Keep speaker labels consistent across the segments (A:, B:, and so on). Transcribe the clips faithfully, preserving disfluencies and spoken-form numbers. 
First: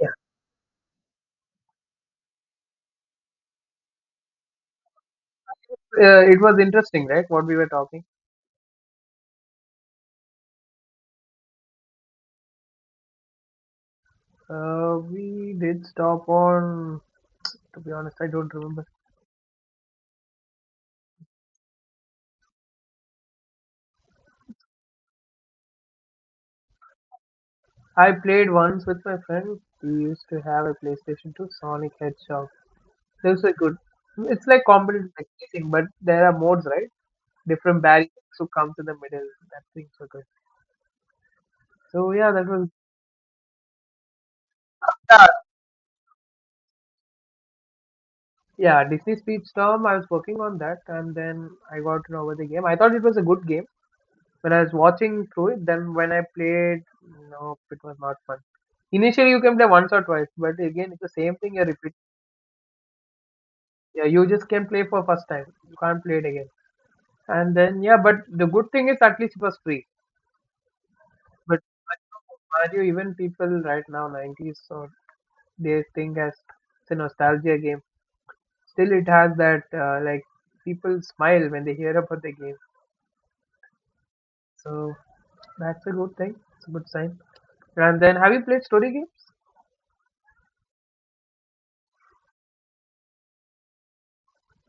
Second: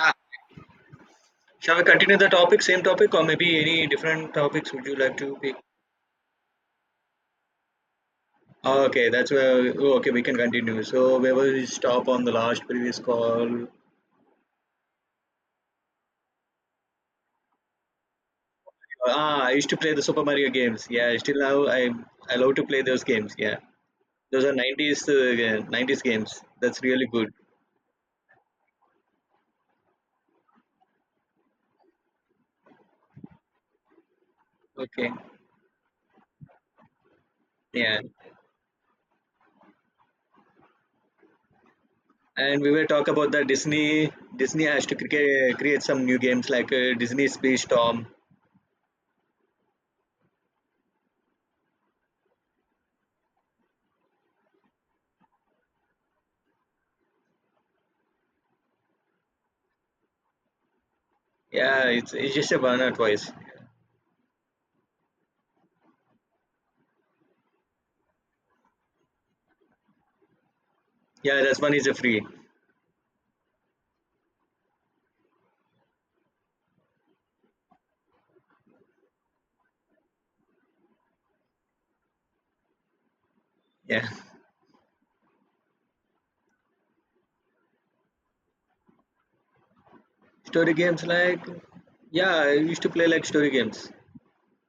A: Yeah.
B: Shall we continue the topic, same topic, or maybe any different topics would you like to pick?
A: Uh, it was interesting, right? What we were talking.
B: Okay. that's where. Oh, okay, we can continue. So where was we stop on the last previous call?
A: Uh, we did stop on. To be honest, I don't remember.
B: Ah, I used to play the Super Mario games. Yeah, still now I I love to play those games. Yeah, those are nineties uh, nineties games. That's really good.
A: I played once with my friend. We used to have a PlayStation two, Sonic Hedgehog. Those are good. It's like
B: Okay,
A: competitive chasing, but there are modes, right? Different
B: yeah.
A: barriers who come to the middle. That things were good. So yeah, that
B: And
A: was
B: we will talk about that Disney. Disney has to create create some new games like uh, Disney Space Storm.
A: yeah. Disney Speedstorm. I was working on that, and then I got to know about the game. I thought it was a good game. When I was watching through it, then when I played, no, it was not fun. Initially, you can play once or twice, but again, it's the same thing you
B: Yeah,
A: repeat.
B: it's it's just a one or twice.
A: Yeah, you just can play for first time. You can't play it again. And then, yeah, but the good thing is at least it was free.
B: Yeah, that's
A: But
B: one is a free.
A: Mario, even people right now, nineties, or they think as it's a nostalgia game. Still, it has that, uh, like, people smile when they hear about the game.
B: Yeah.
A: So, that's a good thing. It's a good sign. And then, have you played story games?
B: Story games? Like, yeah, I used to play like story games.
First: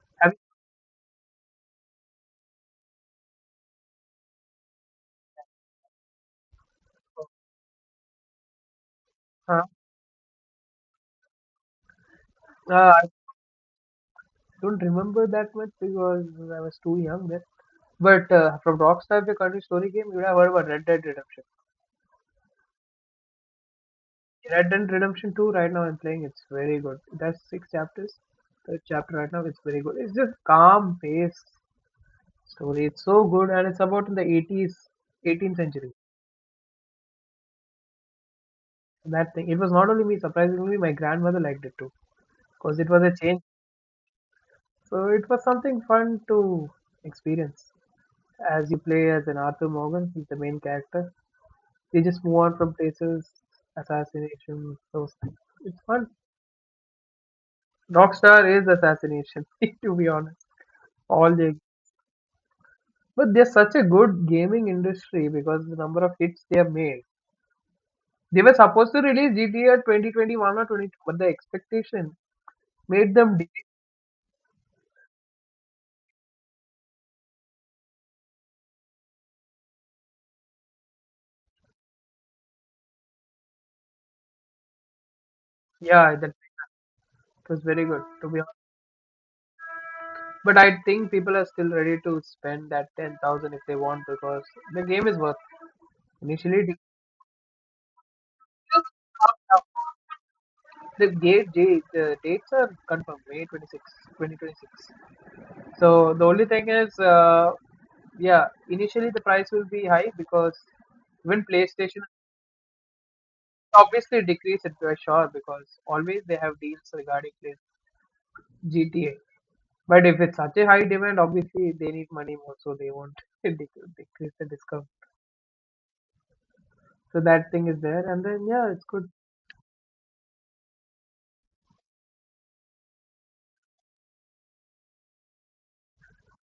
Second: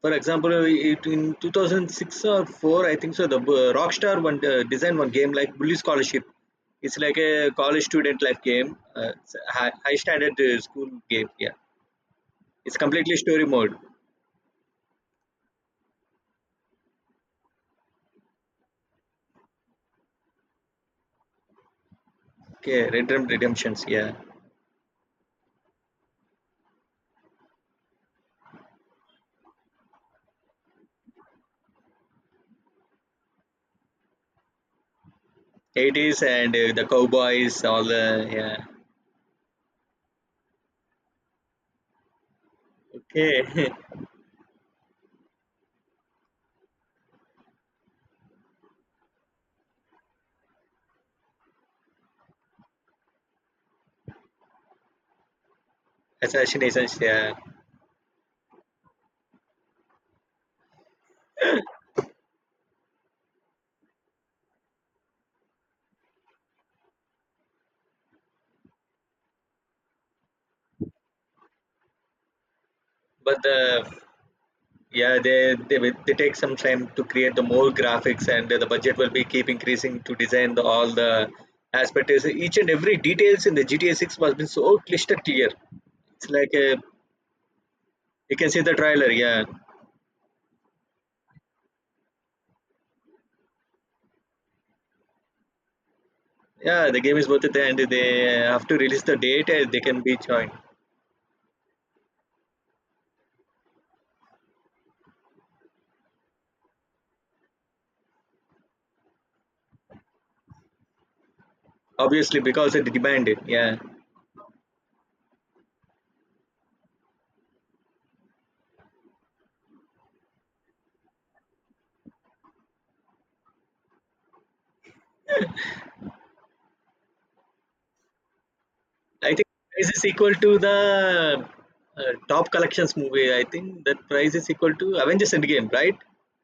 B: For
A: Have you,
B: example, it, in two thousand six or four, I think so, the uh, Rockstar one uh, designed one game like Bully Scholarship. It's like a college student life game, uh, it's a
A: huh?
B: high, high standard uh, school game. Yeah, it's
A: Uh,
B: completely story mode.
A: don't remember that much because I was too young then. But uh, from Rockstar, the country story game, you would have heard about Red Dead Redemption.
B: Okay, Red Dead Redemptions. Yeah,
A: Red Dead Redemption two, right now I'm playing, it's very good. It has six chapters. Third chapter right now, it's very good. It's just calm paced story. It's so good, and it's about in the eighties, eighteenth century.
B: eighties and uh, the cowboys, all the yeah.
A: That thing. It was not only me, surprisingly, my grandmother liked it too, because it was a change.
B: Okay,
A: So it was something fun to experience as you play as an Arthur Morgan, he's the main character. They just move on from places, assassination, those things. It's fun.
B: assassinations. Yeah,
A: Rockstar is assassination, to be honest. All they But they're such a good gaming industry because the number of hits they have made. They were supposed to release G T A twenty twenty-one or twenty-two, but the expectation made them.
B: but
A: De-
B: the yeah, they, they will- they take some time to create the more graphics, and the budget will be keep increasing to design the, all the aspects. Each and every details in the G T A Six was been so crystal clear.
A: yeah,
B: It's
A: that
B: like uh
A: was very good, to
B: you
A: be
B: can
A: honest.
B: see the trailer. Yeah,
A: But I think people are still ready to spend that ten thousand if they want because the game is worth it. Initially, it
B: yeah, the game is worth it, and they have to release the date.
A: was.
B: uh, They can be joined
A: The date, date, the dates are confirmed, May twenty-sixth, twenty twenty-six, twenty twenty-six. So the only thing is, uh, yeah, initially the price will be high because even PlayStation
B: obviously because it demanded. Yeah,
A: obviously decrease it by sure because always they have deals regarding play G T A. But if it's such a high demand, obviously they need money more, so they won't dec- decrease the discount. So that thing is there, and then yeah, it's good.
B: I think price is equal to the uh, top collections movie. I think that price is equal to Avengers Endgame, right?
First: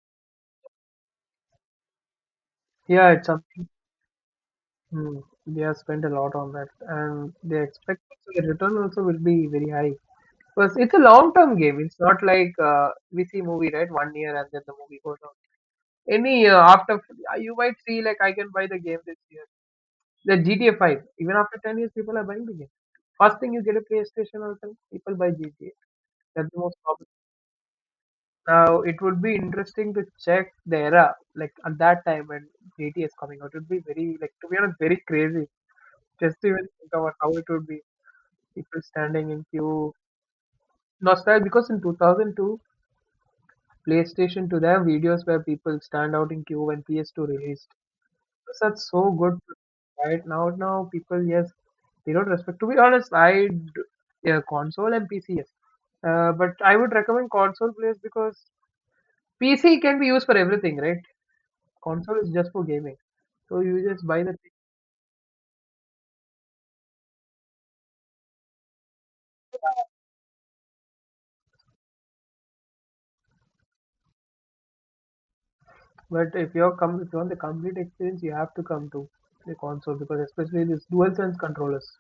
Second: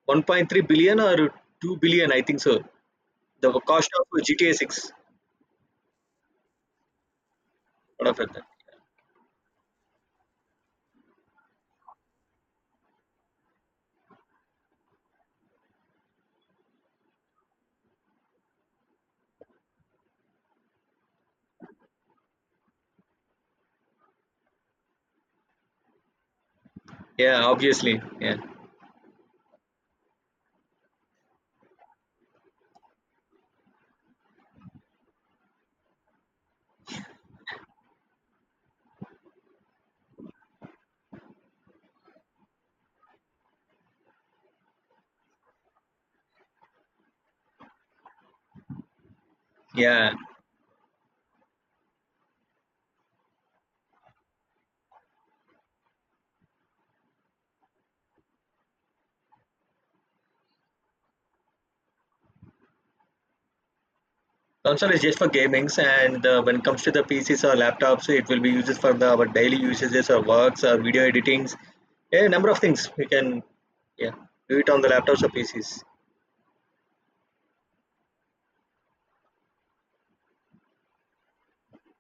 B: one point three billion or two billion, I think so.
A: Yeah, it's
B: The
A: something.
B: cost of G T A six,
A: Hmm. They have spent a lot on that, and they expect
B: what of it?
A: the return also will be very high. Because it's a long-term game. It's not like uh, we see movie, right? One year and then the movie goes out. Any year after, uh, you might see like I can buy the game this year. The G T A five, even after ten years, people are buying the game. First thing you get a PlayStation or something, people buy G T A. That's the most common.
B: Yeah, obviously. Yeah,
A: Now, it would be interesting to check the era, like at that time when G T A is coming out. It would be very, like, to be honest, very crazy. Just to even think about how it would be. People standing in queue. Nostalgia, because in two thousand two, PlayStation to their videos where people stand out in queue when P S two released. Because that's so good
B: yeah.
A: right now. Now people, yes, they don't respect. To be honest, I d- yeah, console and P C, yes. Uh, but I would recommend console players because P C can be used for everything, right? Console is just for gaming, so you just buy the thing.
B: Console is just for gamings, and uh, when it comes to the P Cs or laptops, it will be used for the our daily usages or works or video editings. Yeah, number of things we can, yeah, do it on the laptops or P Cs.
A: But if you're come, if you want the complete experience, you have to come to the console because especially this DualSense controllers.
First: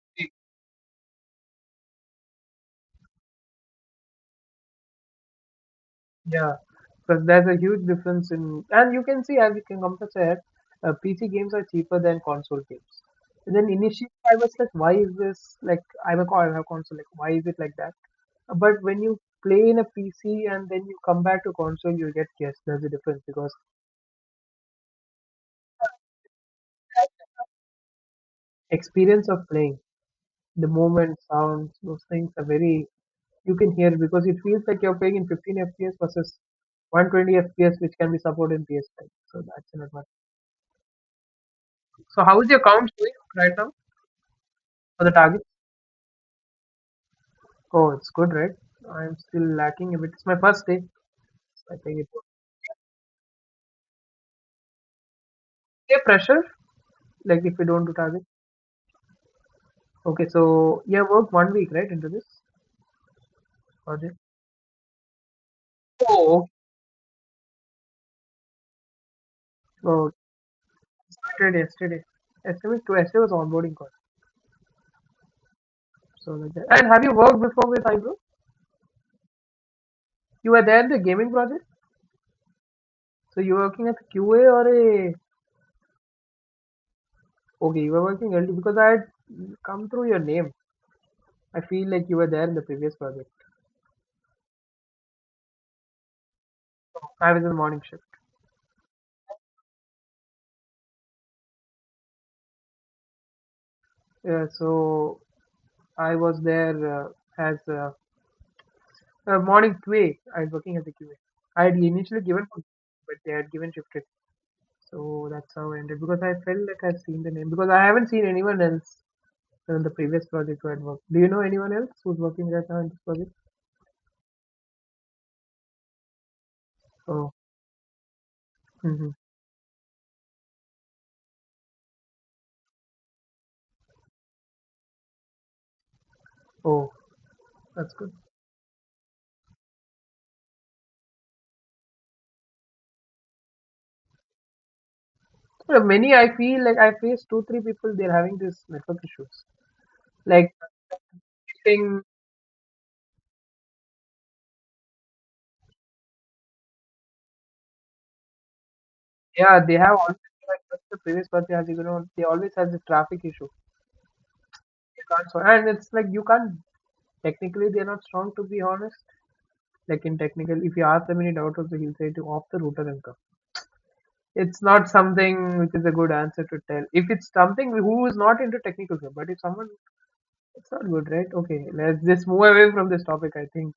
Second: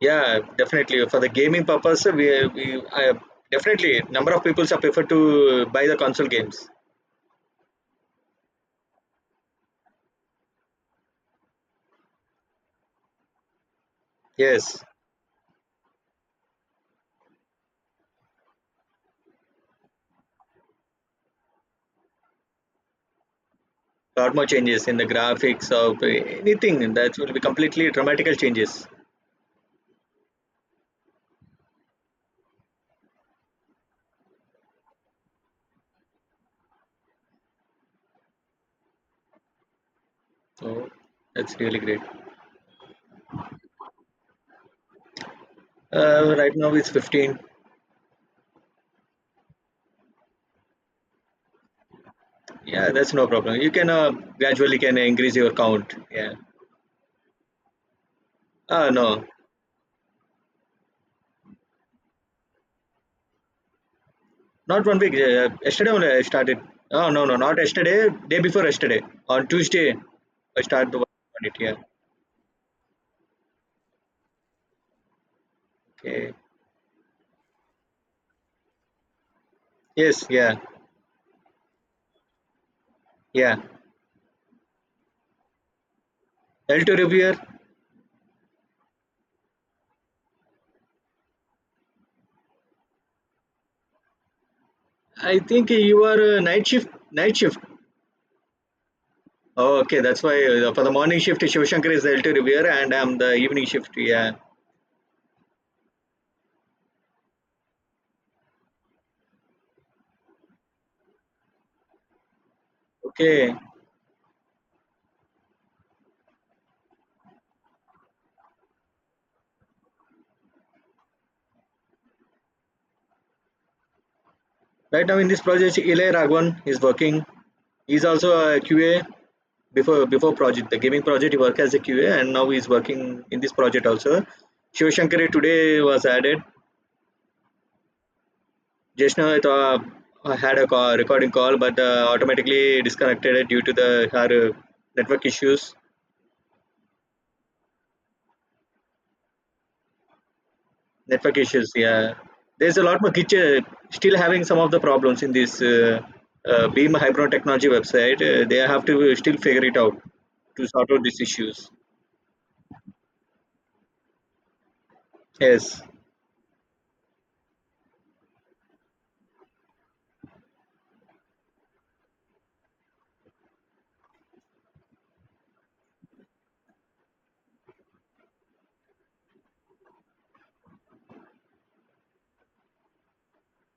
B: Yeah, definitely for the gaming purpose, we we I, definitely number of people prefer to buy the console
A: Yeah,
B: games.
A: because there's a huge difference in, and you can see as you can compare, uh, P C games are cheaper than console games. And then initially I was like,
B: Yes,
A: why is this like I'm a co- I have a console, like why is it like that? But when you play in a P C and then you come back to console, you get yes, there's a difference because
B: lot more changes in the graphics or anything that will be completely dramatical changes.
A: experience of playing, the movement, sounds, those things are very you can hear because it feels like you're playing in fifteen F P S versus one hundred twenty F P S, which can be supported in P S five. So that's an advantage.
B: Oh, that's really great.
A: So how is your count doing right now? So the target.
B: Uh, right now it's fifteen.
A: Oh, it's good, right? I'm still lacking a bit. It's my first day. I think it
B: Yeah, that's no problem. You can uh, gradually can increase your count.
A: okay
B: Yeah.
A: pressure, like if we don't do target.
B: Ah, no,
A: Okay, so you have worked one week, right, into this project?
B: not one week. Uh, yesterday only I
A: Oh,
B: started. Oh, no, no, not yesterday. Day before yesterday. On Tuesday,
A: oh,
B: I start to work on it.
A: started
B: Yeah.
A: yesterday. Yesterday, to yesterday was onboarding call. So
B: Okay.
A: like that. And have you worked before with Ibro?
B: Yes.
A: You
B: Yeah.
A: were there in the gaming project? So you
B: Yeah.
A: were working as a Q A or a.
B: L two reviewer.
A: Okay, you were working L D because I had come through your name. I feel like you were there in the previous project.
B: I think you are uh, night shift.
A: I
B: Night
A: was in the
B: shift.
A: morning shift.
B: Oh, okay. That's why uh, for the morning shift, Shivashankar is the L two reviewer, and I'm the evening shift. Yeah.
A: Yeah, so I was there uh, as a, a morning Q A. I was working as a Q A. I had initially given, for- but they had
B: Okay.
A: given shifted. So that's how I ended because I felt like I've seen the name because I haven't seen anyone else in the previous project where I worked. Do you know anyone else who's working right now in this project?
B: Right now in this project, Ilay Raghavan is working.
A: Oh,
B: He's also a Q A
A: hmm,
B: before before project, the gaming project. He worked as a Q A and now he's working in this project also. Shiv Shankari today was added.
A: oh, that's good.
B: Jeshna, now I thought I had a call, recording call, but uh, automatically disconnected due to the her uh, network issues.
A: There many. I feel like I faced two, three people. They're having these network issues. Like
B: Network issues,
A: getting,
B: yeah. There's a lot more glitches. Still having some of the problems in this uh, uh, Beam Hybron Technology website. Uh, they have to still
A: yeah,
B: figure
A: they
B: it out
A: have always
B: to
A: like
B: sort
A: the
B: out these
A: previous project has,
B: issues.
A: you know they always has the traffic issue you can't solve. And
B: Yes.
A: it's like you can't. Technically, they're not strong, to be honest. Like in technical, if you ask them any doubt also, he'll say to off the router and come. It's not something which is a good answer to tell. If it's something who is not into technical stuff, but if someone, it's not good, right? Okay, let's just move away from this topic. I think.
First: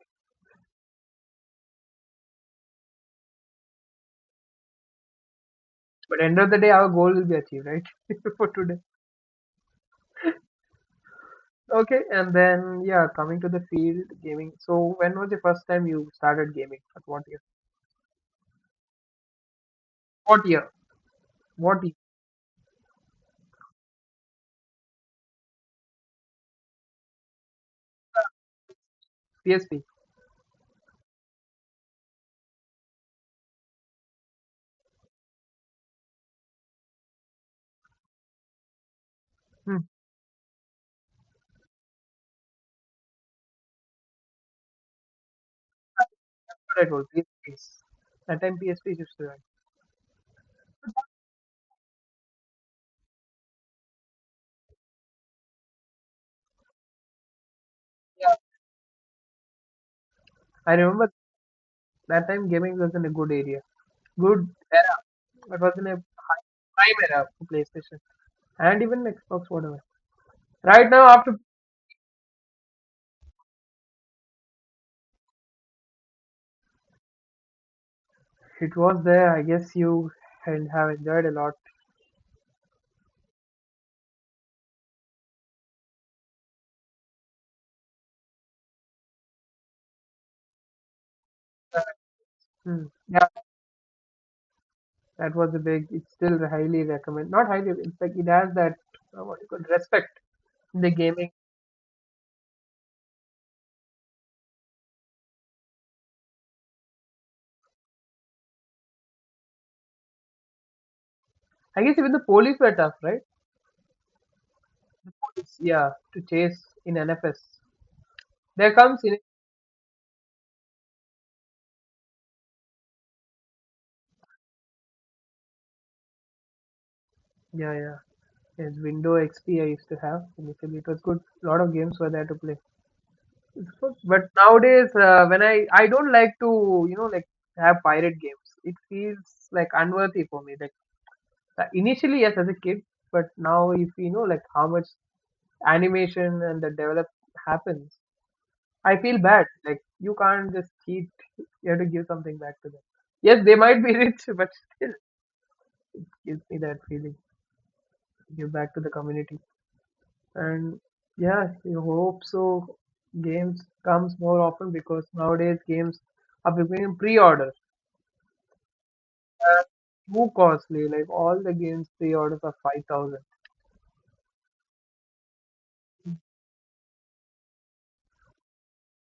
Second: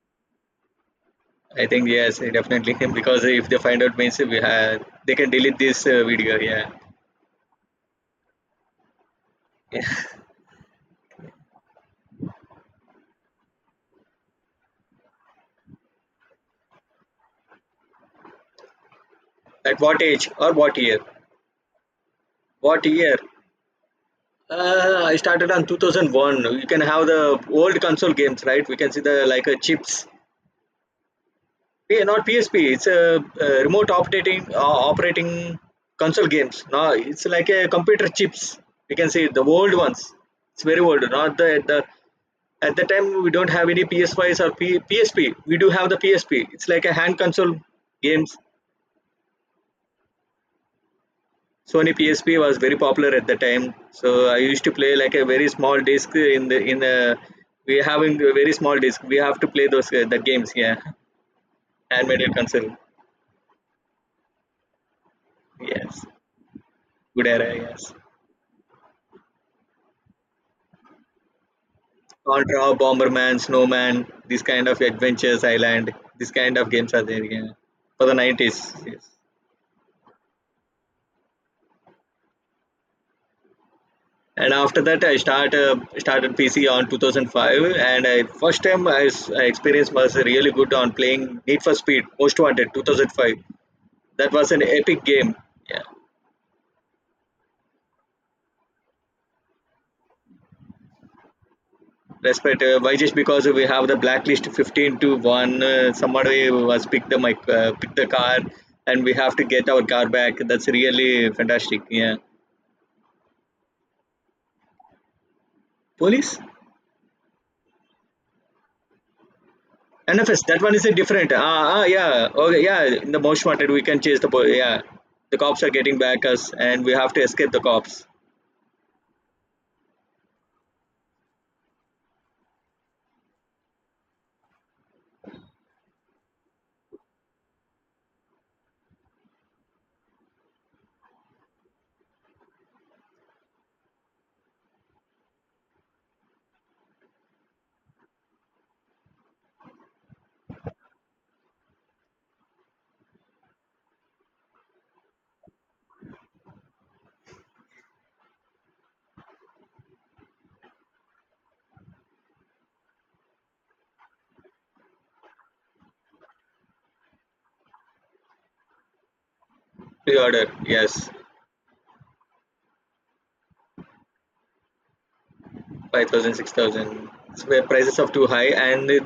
B: I think yes, definitely because if they find out means we have they can delete this uh,
A: But
B: video.
A: end of the
B: Yeah.
A: day, our goal will be achieved, right? For today. Okay, and then yeah, coming to the field gaming. So when was the first time you started gaming? At what year?
B: At what age
A: What
B: or
A: year?
B: what year?
A: What year?
B: What year? Uh, I started on two thousand one. You can have the old console games, right? We can see the like uh,
A: P S P.
B: chips. Yeah, not P S P. It's a, uh remote operating uh, operating console games. No, it's like a computer chips. You can see the old
A: Hmm.
B: ones. It's very old. Not the at the at the time we don't have any P S fives or P, PSP. We do have the P S P. It's like
A: That
B: a
A: was
B: hand console
A: P S Ps.
B: games.
A: That time P S Ps used to run.
B: Sony P S P was very popular at the time. So I used to play like a very small disc in the in a we having a very small disc. We have to play those uh, the games.
A: I
B: Yeah,
A: remember that
B: handmade
A: time
B: console.
A: gaming was in a good area, good era. It was in a
B: Yes,
A: prime era
B: good
A: for
B: era. Yes.
A: PlayStation and even Xbox, whatever. Right now, after
B: Contra, Bomberman, Snowman, these kind of adventures, Island, these kind of games are there yeah. For the nineties.
A: it was
B: Yes.
A: there, I guess you and have enjoyed a lot.
B: And after that, I start uh, started P C on two thousand five, and I first time I, s- I experienced was really good on playing Need for Speed Most Wanted
A: Hmm. Yeah,
B: two thousand five. That was an epic game.
A: that was a
B: Yeah.
A: big. It's still highly recommend. Not highly. It's like it has that uh, what you call respect in the gaming.
B: Respect. Uh, why just because we have the blacklist fifteen to one. Uh, somebody was pick the mic, uh, pick the car, and we have to get our car back. That's really fantastic.
A: I guess even
B: Yeah.
A: the police were tough, right? Police, yeah, to
B: Police.
A: chase in N F S. There comes in.
B: N F S, that one is a different. Ah, ah, yeah. Okay, yeah. In the most wanted, we can chase the po- yeah. The cops are getting back us, and we have to escape the
A: Yeah, yeah.
B: cops.
A: Yes, Windows X P I used to have initially. It was good. A lot of games were there to play. So, but nowadays, uh, when I I don't like to you know like have pirate games. It feels like unworthy for me. Like uh, initially, yes, as a kid, but now if you know like how much animation and the develop happens, I feel bad. Like you can't just cheat. You have to give something back to them. Yes, they might be rich, but still gives me that feeling. Give back to the community, and yeah, you hope so. Games comes more often because nowadays games are becoming pre-order
B: The
A: too
B: order,
A: costly.
B: yes,
A: Like all the games pre-orders are five thousand.
B: five thousand, six thousand. It's where prices are too high, and it,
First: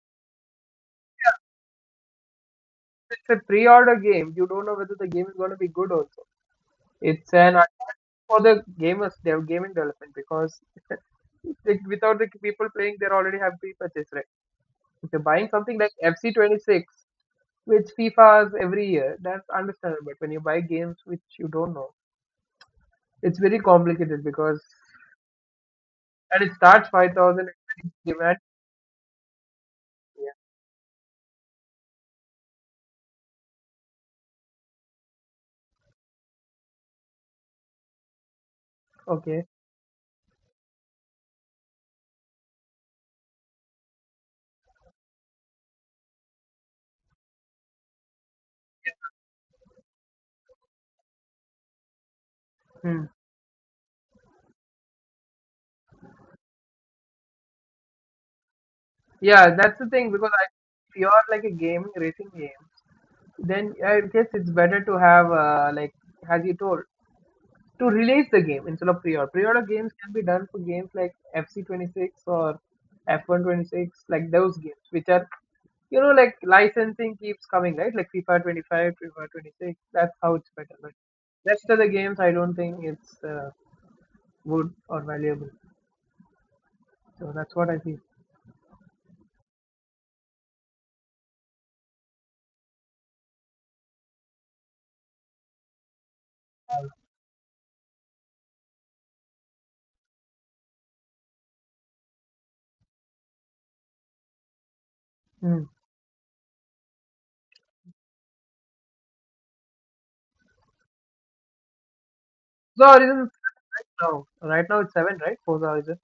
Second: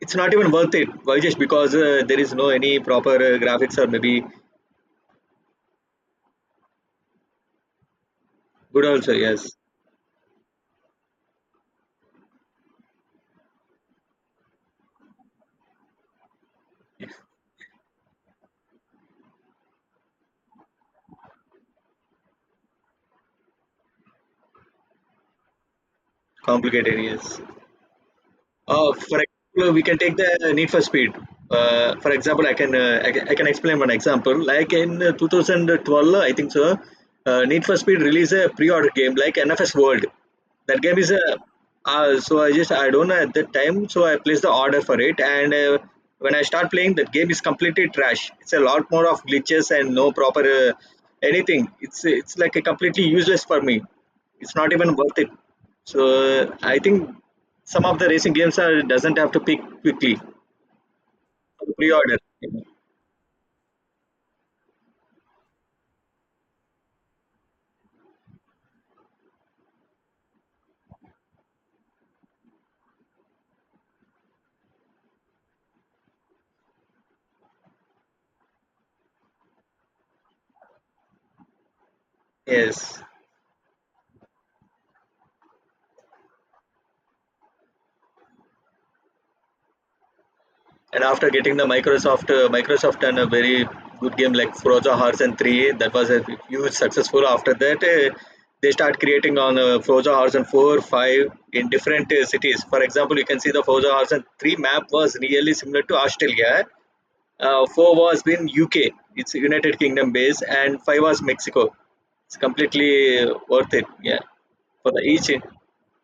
B: it's not even worth it. Why just because uh, there is no any proper
A: It's
B: uh,
A: a
B: graphics or
A: pre-order
B: maybe
A: game. You don't know whether the game is going to be good. Also, it's an attack for the
B: good also.
A: gamers. They have
B: Yes,
A: gaming development because like, without the people playing, they already have pre-purchase right. If you're buying something like F C twenty-six, which FIFA is every year, that's understandable. But when you buy games which you don't know, it's very complicated because and it starts
B: complicated.
A: five
B: Yes,
A: thousand demand.
B: Uh, for example, we can take
A: Yeah.
B: the Need for Speed. Uh, for example, I can, uh, I can I can explain one example. Like in uh, two thousand twelve, I think so. Uh, Need for Speed released a pre-order game like
A: Okay.
B: N F S World. That game is a uh, so I just I don't know at that time, so I placed the order for it. And uh, when I start playing, that game is completely trash. It's a lot more of glitches and no proper uh, anything. It's it's like a completely
A: Hmm.
B: useless for me. It's not even worth it. So uh, I think some of the racing games are doesn't have to
A: Yeah,
B: pick
A: that's the thing
B: quickly for
A: because I, if you're like a
B: the
A: gaming
B: pre-order.
A: racing game, then I guess it's better to have uh, like as you told to release the game instead of pre-order. Pre-order games can be done for games like F C twenty-six or F one twenty-six, like those games which are, you know like, licensing keeps coming right, like FIFA twenty-five, FIFA twenty-six. That's how it's better. But rest of the games, I don't think
B: Yes,
A: it's uh, good or valuable. So that's what I feel.
B: and after getting the Microsoft uh, Microsoft and a very good game like Forza Horizon three, that was a huge successful. After that, uh, they start creating on uh, Forza Horizon four, five in different uh, cities. For example, you can see the Forza Horizon three map was really
A: Mm.
B: similar to Australia. Uh, four was been U K. It's United Kingdom base, and five was Mexico. It's
A: So
B: completely
A: Horizon,
B: uh, worth it. Yeah,
A: no, right now
B: for
A: it's
B: the
A: seven,
B: each
A: right? Forza Horizon.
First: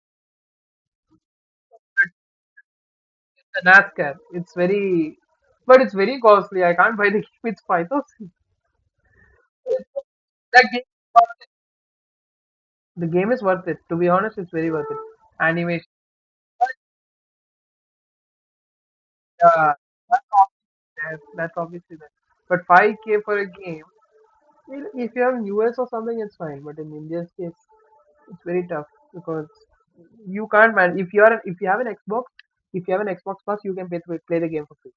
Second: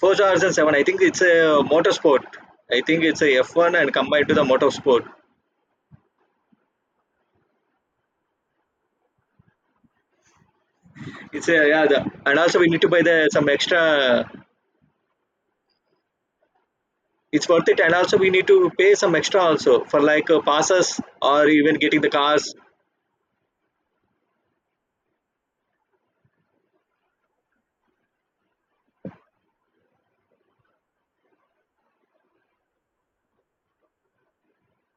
B: four stars and seven. I think it's a motorsport. I think it's a F
A: The
B: one and
A: NASCAR.
B: combined to the
A: It's
B: motorsport.
A: very, but it's very costly. I can't buy the game. It's five thousand. That game, is worth
B: It's
A: it.
B: a yeah, the, and also we need to buy
A: The
B: the
A: game is
B: some
A: worth it. To be
B: extra.
A: honest, it's very worth it. Animation,
B: It's worth it, and also we need to pay some extra
A: yeah,
B: also for like
A: that's
B: uh, passes
A: obvious.
B: or
A: That's
B: even
A: obviously
B: getting the
A: that.
B: cars.
A: But five k for a game. Well, if you have in U S or something, it's fine. But in India's case, it's very tough because you can't man. If you are if you have an Xbox, if you have an Xbox Plus, you can play, play the game for free.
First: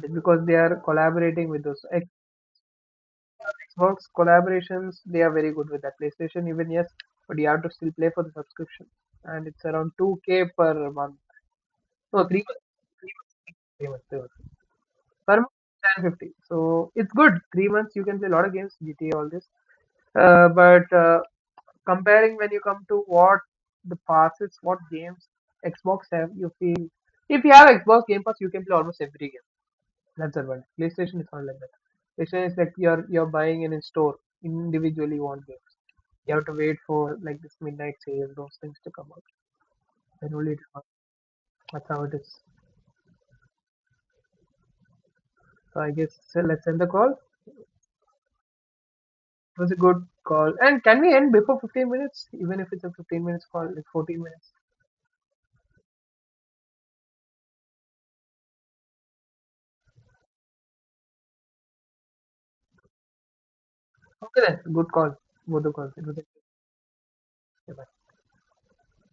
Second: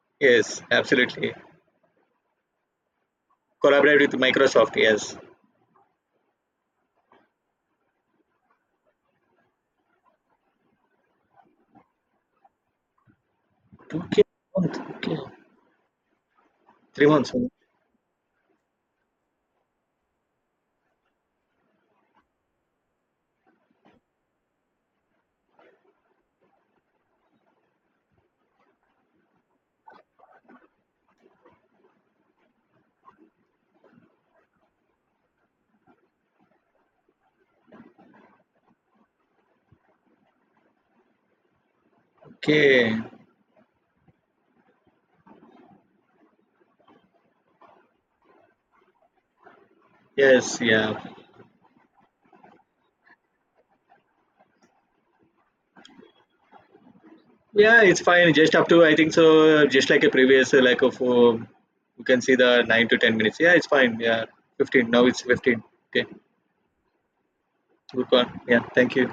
A: But because they
B: Yes,
A: are
B: absolutely.
A: collaborating with those
B: Collaborate
A: Xbox
B: with Microsoft.
A: collaborations,
B: Yes.
A: they are very good with that. PlayStation even yes, but you have to still pay for the subscription, and it's around two k per month. No, three months. Three months. Three
B: Two
A: months. Three
B: K
A: months.
B: month. Okay.
A: Per month, ten fifty. So
B: Three
A: it's
B: months.
A: good. Three months you can play a lot of games, G T A, all this. Uh, but uh, comparing when you come to what the passes, what games Xbox have, you feel if you have Xbox Game Pass, you can play almost every game. That's the one. PlayStation is not like that. PlayStation is like you're you're buying in a store individually you want games. You have to wait for like this midnight sale, those things to come out. Then only it comes. That's how it is.
B: Okay.
A: So I guess so let's end the call. It was a good call.
B: Yes,
A: And
B: yeah.
A: can we end before fifteen minutes? Even if it's a fifteen minutes call, like fourteen minutes.
B: Yeah, it's fine. Just up to, I think so, just like a previous, uh, like of, uh, you can see the nine to ten minutes. Yeah, it's fine. Yeah,
A: Okay then.
B: fifteen.
A: Good
B: Now
A: call.
B: it's fifteen.
A: Both the calls.
B: Okay,
A: It was a good
B: good one. Yeah, thank you.